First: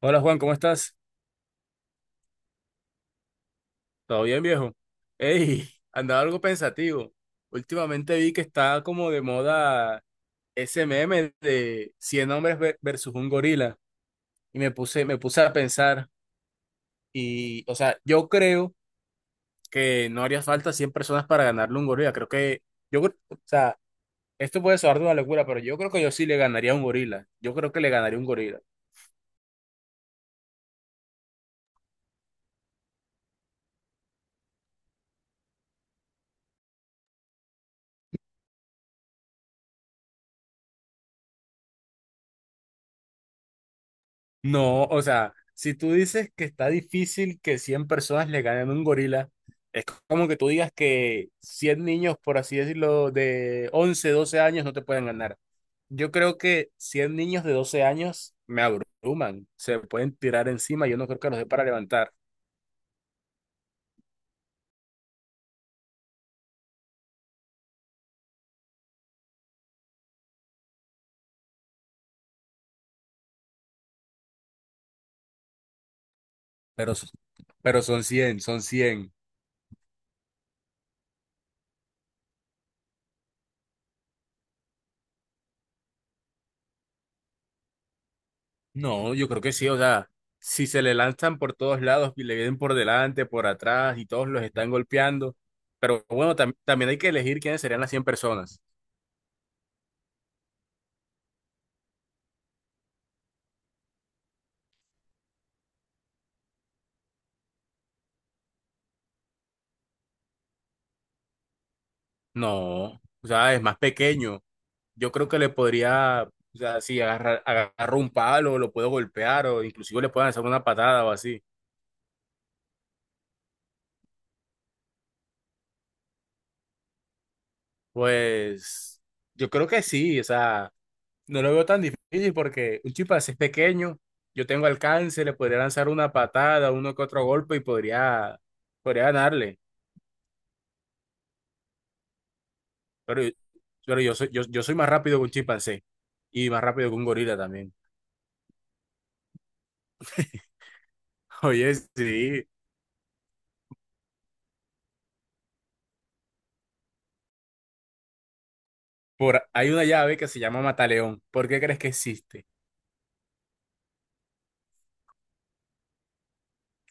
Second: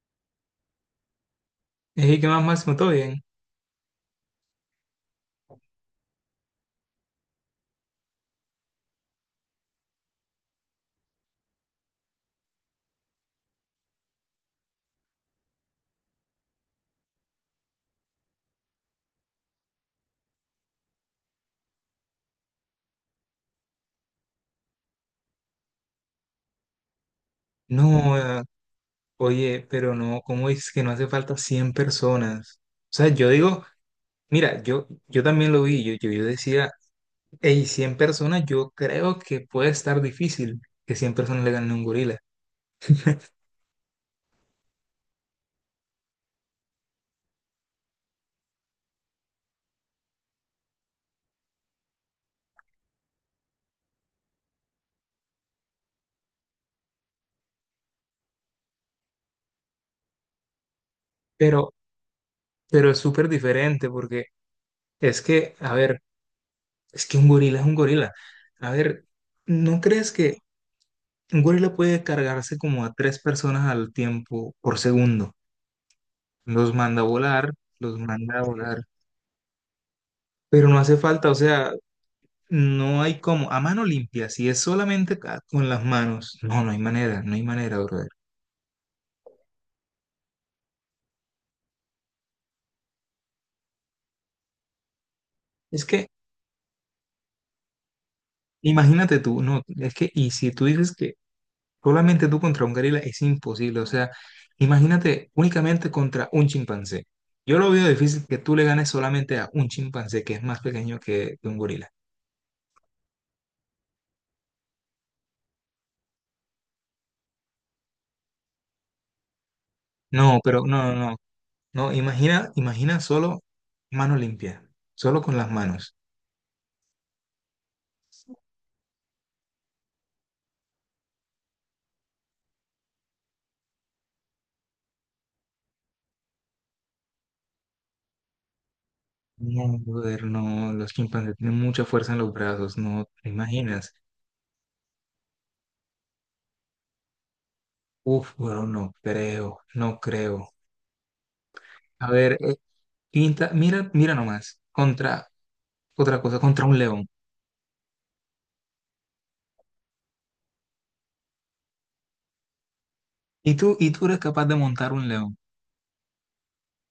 Hola Juan, ¿cómo estás? Ey, ¿qué más, Máximo? ¿Todo bien? ¿Todo bien, viejo? Ey, andaba algo pensativo. Últimamente vi que está como de moda ese meme de 100 hombres versus un gorila. Y me puse a pensar. Y, o sea, yo creo que no haría falta 100 personas para ganarle a un gorila. Creo que, o sea, esto puede sonar de una locura, pero yo creo que yo sí le ganaría a un gorila. Yo creo No, que le ganaría a un gorila. oye, pero no, ¿cómo dices que no hace falta 100 personas? O sea, yo digo, mira, yo también lo vi, yo decía, hey, 100 personas, yo creo que puede estar difícil que 100 personas le ganen a un gorila, No, o sea, si tú dices que está difícil que 100 personas le ganen a un gorila, es como que tú digas que 100 niños, por así decirlo, de 11 12 años no te pueden ganar. Yo creo que 100 niños de 12 años me abruman, se pueden tirar encima, yo no creo que los dé para pero, levantar, pero es súper diferente porque es que, a ver, es que un gorila es un gorila. A ver, ¿no crees que un gorila puede cargarse como a tres personas al tiempo por segundo? Los pero, manda a s- volar, pero los son manda 100, a son volar. 100. Pero no hace falta, o sea, no hay como, a mano limpia, si es solamente con las manos, no, no hay manera, no hay manera, brother. No, yo creo que sí, o sea, si se le lanzan por todos lados y le vienen por delante, por atrás y todos los están golpeando, Es pero que, bueno, también hay que elegir quiénes serían las 100 personas. imagínate tú, no, es que, y si tú dices que solamente tú contra un gorila es imposible, o sea, imagínate únicamente contra un chimpancé. Yo lo veo difícil que tú le ganes solamente a un chimpancé que es más pequeño que un gorila. No, o sea, es más pequeño. Yo creo que le podría, o sea, si agarro un palo, lo puedo golpear o inclusive le pueden No, hacer pero una no, no, patada o no, así. no, imagina, imagina solo mano limpia, solo con las manos. Pues yo creo que sí, o sea. No lo veo tan difícil porque un chimpancé es pequeño, yo tengo alcance, le podría lanzar una patada, uno que otro golpe y podría ganarle. No, brother, no, los chimpancés tienen mucha fuerza en los brazos, no Pero, te imaginas. pero yo soy más rápido que un chimpancé y más rápido que un gorila también. Uf, bro, no creo, no creo. Oye, A ver, sí, pinta, mira, mira nomás, contra otra cosa, contra un león. Hay una llave que se llama Mataleón. ¿Por qué crees que existe? Y tú eres capaz de montar un león,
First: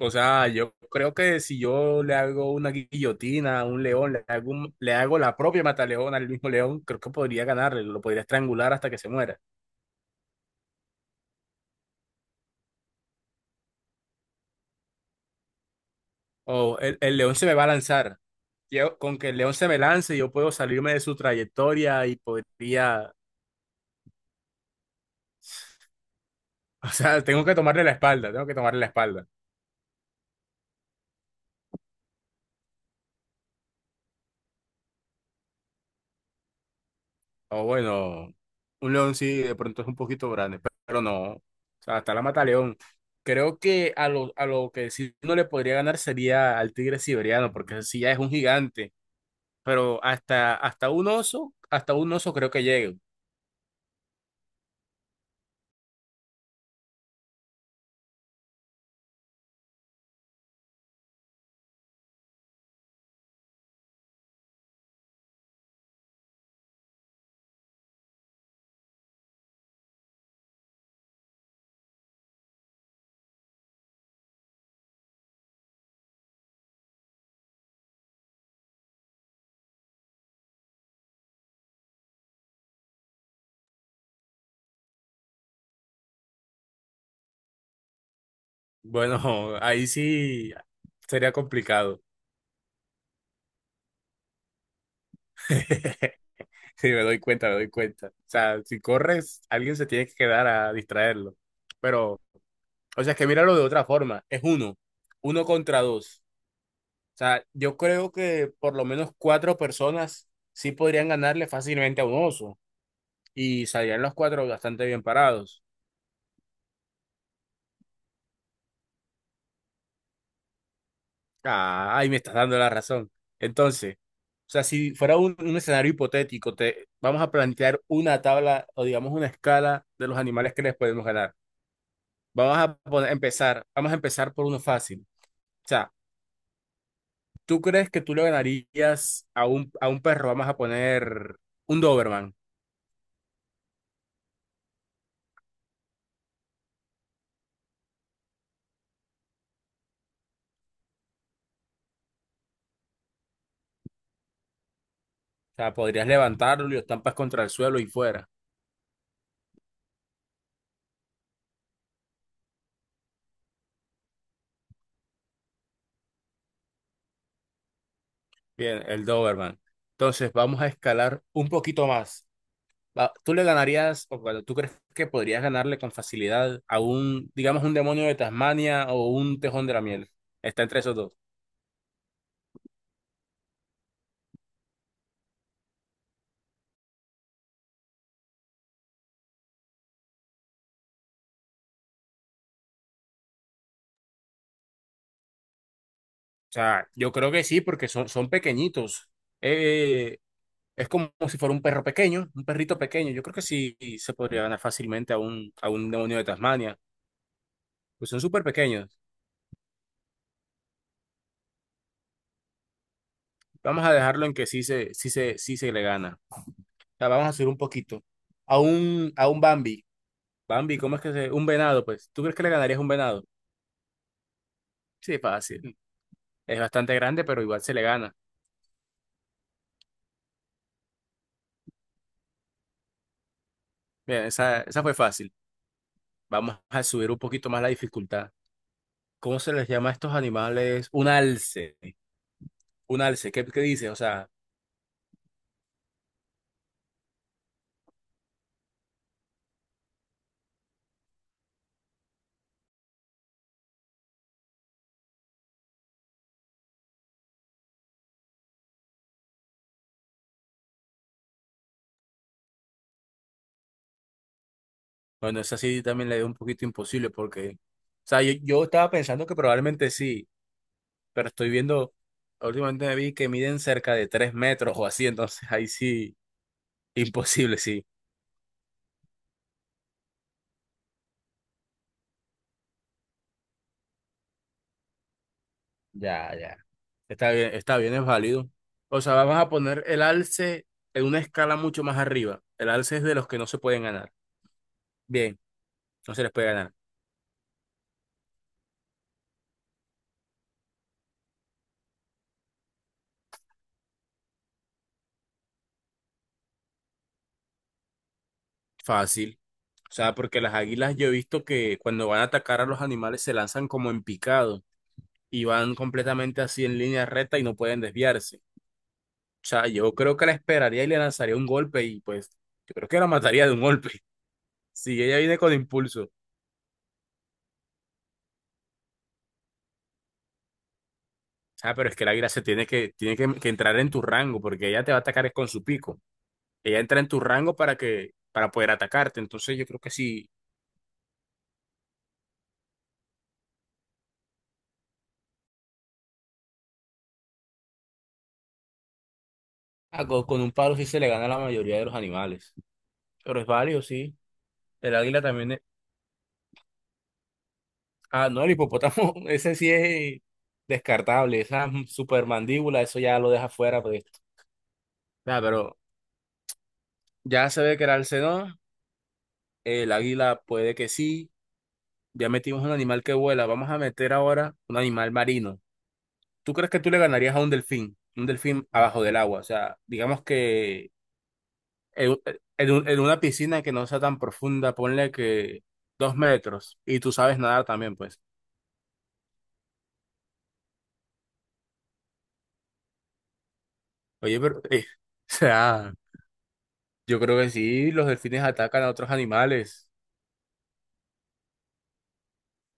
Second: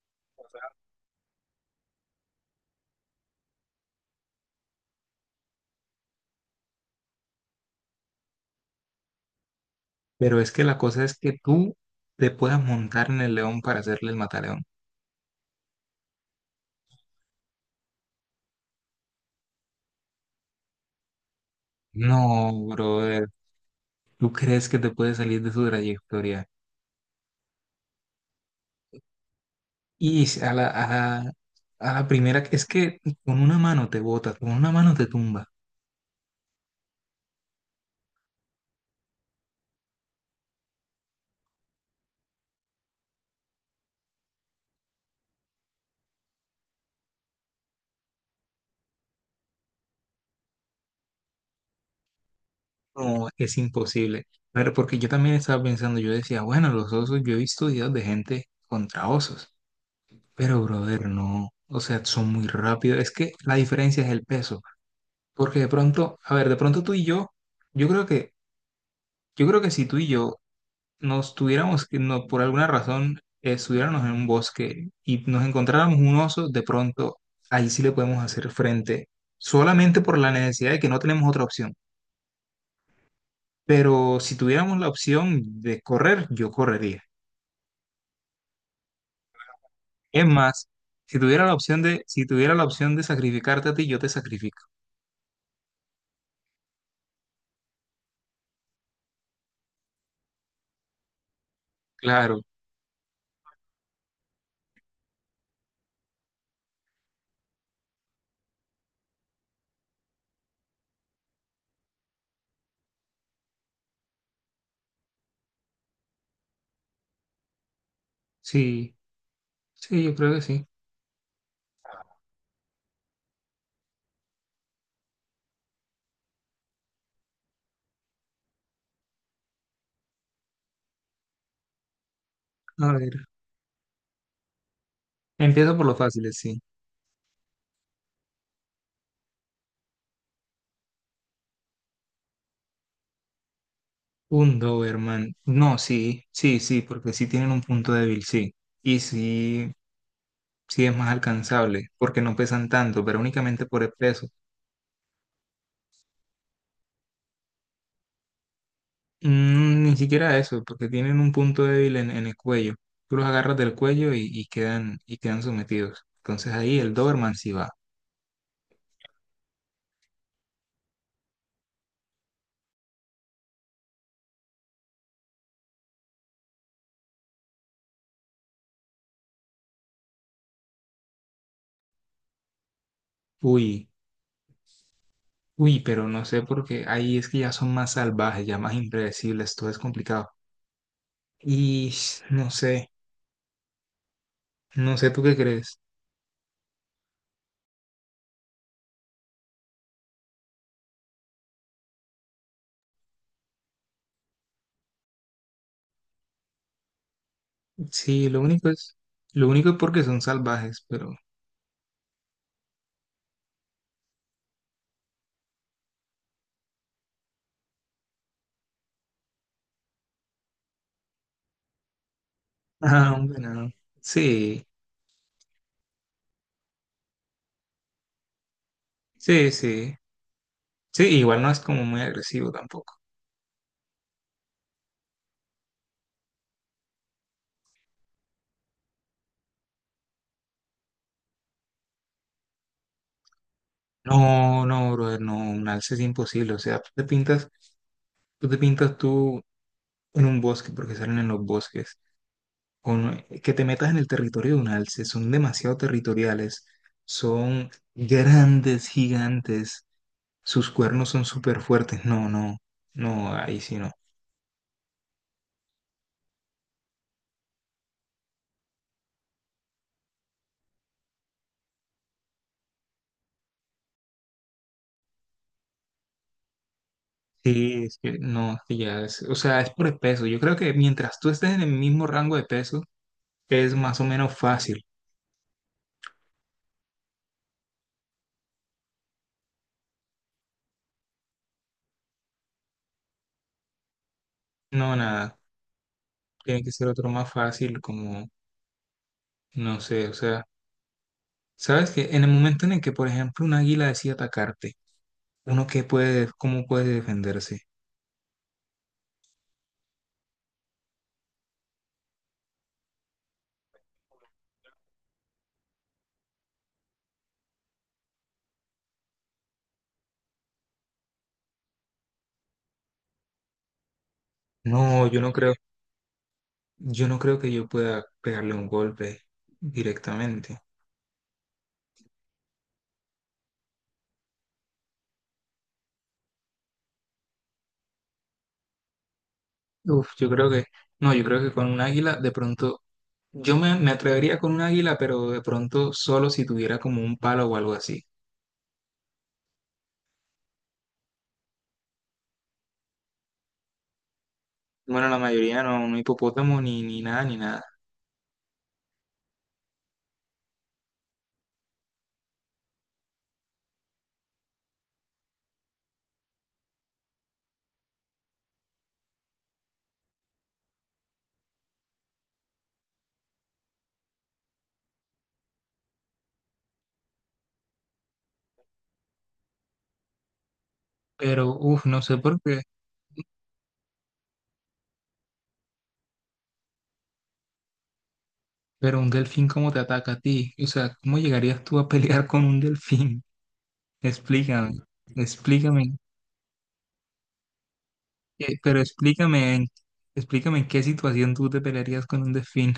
O sea, yo creo que si yo le hago una guillotina a un león, le hago la propia mataleón al mismo león, creo que podría ganarle, lo podría estrangular hasta que se muera. pero es que la cosa es que tú te puedas montar en el león para hacerle el mataleón. Oh, el león se me va a lanzar. Yo, con que el león se me lance, yo puedo salirme de su trayectoria y No, podría... brother, ¿tú crees que te puedes salir de su trayectoria? O sea, tengo que tomarle la espalda, tengo que tomarle la espalda. Y si la, a la primera, es que con una mano te botas, con una mano te tumba. O bueno, un león sí, de pronto es un poquito grande, pero no. O sea, hasta la mata león. Creo que a lo que sí no le podría ganar sería al tigre siberiano, porque ese sí ya es un gigante. Pero hasta un oso, hasta un oso creo que llegue. No, es imposible. Pero porque yo también estaba pensando, yo decía, bueno, los osos, yo he visto videos de gente contra osos, pero brother, no, o sea, son muy rápidos. Es que la diferencia es el peso, porque de pronto, a ver, de pronto tú y yo, yo creo que, yo creo que si tú y yo nos tuviéramos, que no, por alguna razón, estuviéramos en un bosque y nos encontráramos un oso, de pronto, ahí sí le podemos hacer frente, solamente por la necesidad de que no tenemos otra opción. Pero si tuviéramos la opción de correr, yo correría. Bueno, ahí Es sí más, si sería tuviera la opción complicado. de, si tuviera la opción de sacrificarte a ti, yo te sacrifico. Sí, me doy cuenta, me doy cuenta. O sea, si corres, alguien se tiene que quedar a distraerlo. Pero, Claro, o sea, es que míralo de otra forma. Es uno contra dos. O sea, yo creo que por lo menos cuatro personas sí podrían ganarle fácilmente a un oso. Y salían los cuatro bastante bien parados. sí, sí, yo creo que sí. Ah, ahí me estás dando la razón. Entonces, o sea, si fuera un escenario hipotético, te vamos a plantear una tabla o digamos una escala de los animales que les podemos ganar. Vamos a A poner- ver, empezar, vamos a empezar por uno fácil. O empiezo por sea, lo fáciles, sí. ¿tú crees que tú le ganarías a un perro? Vamos a poner un Doberman. Un Doberman. No, sí, sí, sí, porque sí tienen un punto débil, sí. Y sí, sí es más alcanzable, porque no pesan tanto, pero únicamente por el peso. O sea, podrías levantarlo y lo estampas contra el suelo y fuera. Mm, ni siquiera eso, porque tienen un punto débil en el cuello. Tú los agarras del cuello y quedan, y quedan, sometidos. Entonces ahí el Doberman sí va. Bien, el Doberman. Entonces, vamos a escalar un poquito más. ¿Tú le ganarías, o bueno, tú crees que podrías ganarle con facilidad a un, digamos, un demonio de Tasmania o un tejón de la miel? Está entre esos dos. O Uy, uy, pero no sé porque ahí es que ya son más salvajes, ya más impredecibles, todo es complicado. Y no sé, no sé tú qué crees. sea, yo creo que sí, porque son pequeñitos. Eh, Es como si fuera un perro pequeño, un perrito pequeño. Yo creo que sí se podría ganar fácilmente a un demonio de Tasmania. Pues son Sí, lo súper único es, pequeños. lo único es porque son salvajes, pero... Vamos a dejarlo en que sí se le gana. O sea, vamos a subir un poquito. A un Bambi. Bambi, ¿cómo es que se...? Un venado, pues. ¿Tú crees que le ganarías a un Ah, venado? un venado. Sí, Sí, fácil. Es bastante grande, pero igual se le gana. sí, sí. Sí, igual no es como muy agresivo tampoco. Bien, esa fue fácil. Vamos a subir un poquito más la dificultad. ¿Cómo se les llama a estos animales? Un alce. Un alce. ¿Qué dices? O sea... No, no, brother, no, un alce es imposible. O sea, Tú te pintas tú en un bosque, porque salen en los bosques, que te metas en el territorio de un alce, son demasiado territoriales, son grandes, gigantes, sus cuernos son súper fuertes, no, no, no, ahí sí no. Bueno, esa sí también la veo un poquito imposible porque, o sea, yo estaba pensando que probablemente sí, pero estoy viendo, últimamente me vi que miden cerca de 3 metros o así, entonces ahí sí, imposible, Sí, sí. es que no, sí ya es, o sea, es por el peso, yo creo que mientras tú estés en el mismo rango de peso, es más o menos fácil, Ya, ya. Está bien, es válido. O sea, vamos a poner el alce en una escala mucho más arriba. El alce es de los que no se pueden ganar. no, nada, Bien, no se les puede tiene que ganar. ser otro más fácil, como, no sé, o sea, sabes que en el momento en el que, por ejemplo, un águila decide atacarte, uno qué puede, cómo puede defenderse. Fácil. O sea, porque las águilas yo he visto que cuando van a atacar a los animales se lanzan como en picado, y van completamente así en línea recta y no pueden desviarse. O sea, yo creo que la esperaría y le lanzaría un golpe y pues yo creo que la mataría de un golpe. Si No, ella yo no viene con creo, impulso. O yo no creo que yo pueda pegarle un golpe directamente. sea, pero es que la águila se tiene que entrar en tu rango porque ella te va a atacar es con su pico. Ella entra en tu rango para para poder atacarte. Entonces yo creo que Uf, yo sí, creo que, no, yo creo que con un águila de pronto, yo me atrevería con un águila, pero de pronto solo si tuviera como un palo o algo así. ah, con un palo sí se le gana a la mayoría de los animales. Pero es válido, sí. El Bueno, la águila también es... mayoría no, no hipopótamo ni nada, ni nada. Ah, no, el hipopótamo, ese sí es descartable. Esa supermandíbula, eso ya lo deja fuera pues. Nah, pero ya se ve que era el Alcedón, el águila puede que sí, ya metimos un animal que vuela, vamos a meter ahora un animal marino. ¿Tú crees que tú le ganarías a un delfín? Un delfín abajo del agua, o sea, digamos que Pero, uf, no en, sé por qué, en una piscina que no sea tan profunda, ponle que 2 metros, y tú sabes nadar también, pues. pero un delfín cómo te ataca a ti. O sea, ¿cómo llegarías tú a pelear con un delfín? Oye, pero, Explícame, o sea, explícame, yo creo que sí, los delfines pero atacan a otros explícame, animales. explícame en qué situación tú te pelearías con un delfín.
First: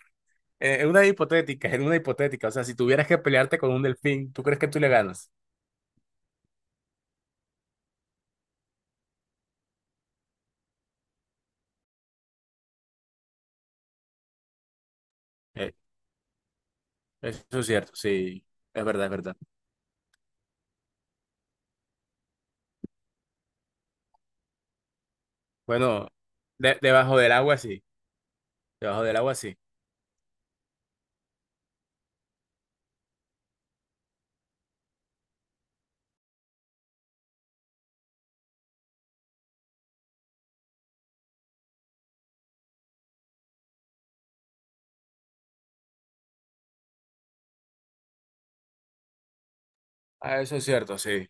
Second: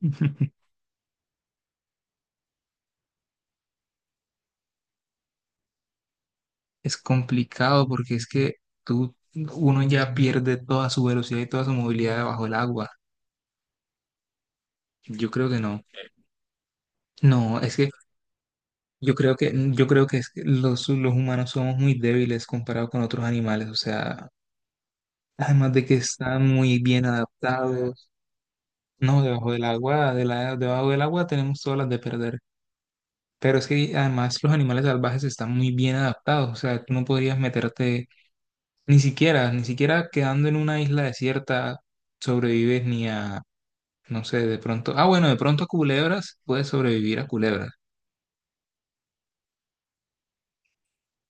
Es una hipotética, o sea, si tuvieras que pelearte con un delfín, ¿tú crees que tú le ganas? Es complicado porque es que tú, uno ya pierde toda su velocidad y toda su movilidad debajo del agua. Yo creo que Eh, no. No, Eso es es que cierto, sí, es verdad, es yo creo verdad. que, yo creo que es que los humanos somos muy débiles comparados con otros animales. O sea, además de que Bueno, están muy bien debajo del agua sí, adaptados, debajo del no, agua debajo sí. del agua, debajo del agua tenemos todas las de perder. Pero es que además los animales salvajes están muy bien adaptados, o sea, tú no podrías meterte ni siquiera, ni siquiera quedando en una isla desierta sobrevives ni a, no sé, de pronto, ah, bueno, de pronto a culebras, puedes sobrevivir a culebras, Ah, eso es cierto, sí.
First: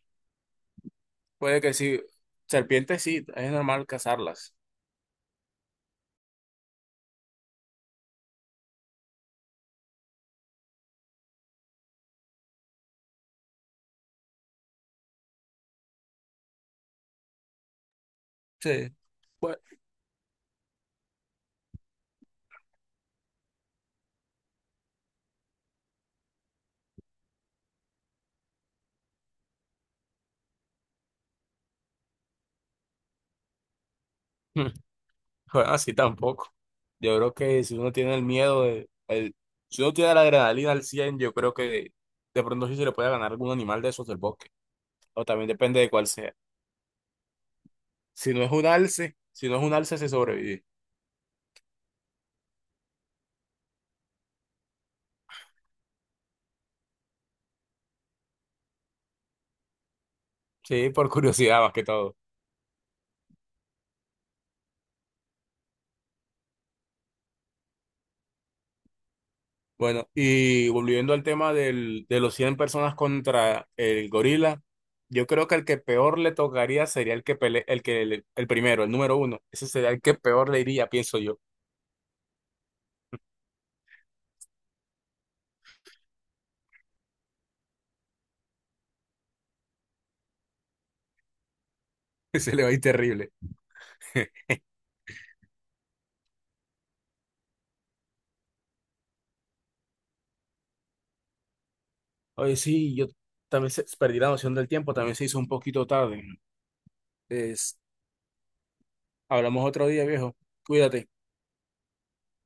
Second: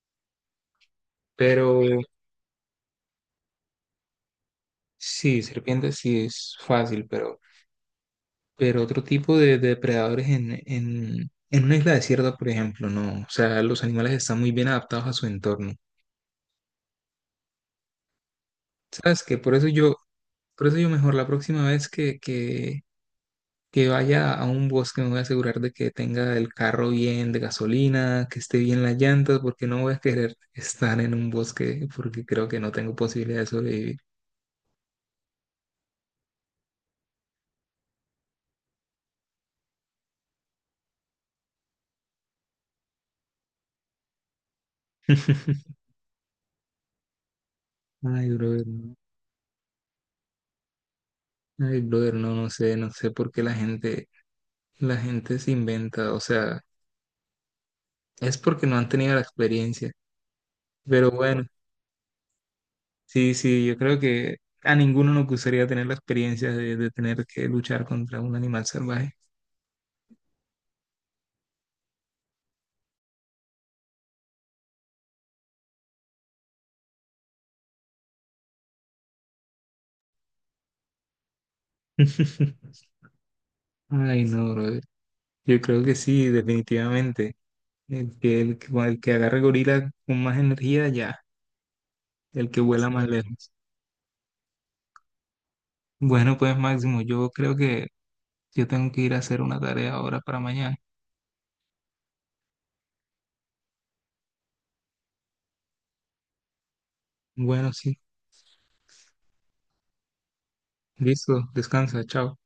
Puede pero que sí. Serpientes sí, es normal cazarlas. sí, serpientes sí es fácil, pero otro tipo de depredadores en una isla desierta, por ejemplo, no, o sea, los animales están muy bien adaptados a su entorno. Sí. ¿Sabes qué? Por Bueno, eso yo, mejor la próxima vez que, que vaya a un bosque, me voy a asegurar de que tenga el carro bien de gasolina, que esté bien las llantas, porque no voy a querer estar en un bosque porque creo que no tengo posibilidad de sobrevivir. bueno, así tampoco. Yo creo que si uno tiene el miedo de, si uno tiene la adrenalina al 100 yo creo que de pronto sí se le puede ganar algún animal de esos del bosque. O también depende de cuál sea. Ay, Si no es brother, un no. alce, si no es un alce, se sobrevive. Ay, brother, no, no sé, no sé por qué la gente, se inventa, o sea, es porque no han tenido la experiencia, Sí, pero por bueno, curiosidad más que todo. sí, sí, yo creo que a ninguno nos gustaría tener la experiencia de tener que luchar contra un animal salvaje. Bueno, y volviendo al tema de los 100 personas contra el gorila, yo creo que el que peor le tocaría sería el que pele- el que le- el, primero, el número uno. Ese sería el que peor le iría, pienso yo. Ay, no, brother. Yo creo que sí, definitivamente. El que agarre gorila con más energía, ya. El Ese que le va a ir vuela más, sí, terrible. lejos. Bueno, pues Máximo, yo creo que yo tengo que ir a hacer una tarea ahora para mañana. Oye, sí, yo también perdí la noción del tiempo, también se hizo un poquito tarde. Bueno, Es- sí. Hablamos otro día, viejo. Cuídate. Listo, descansa, chao.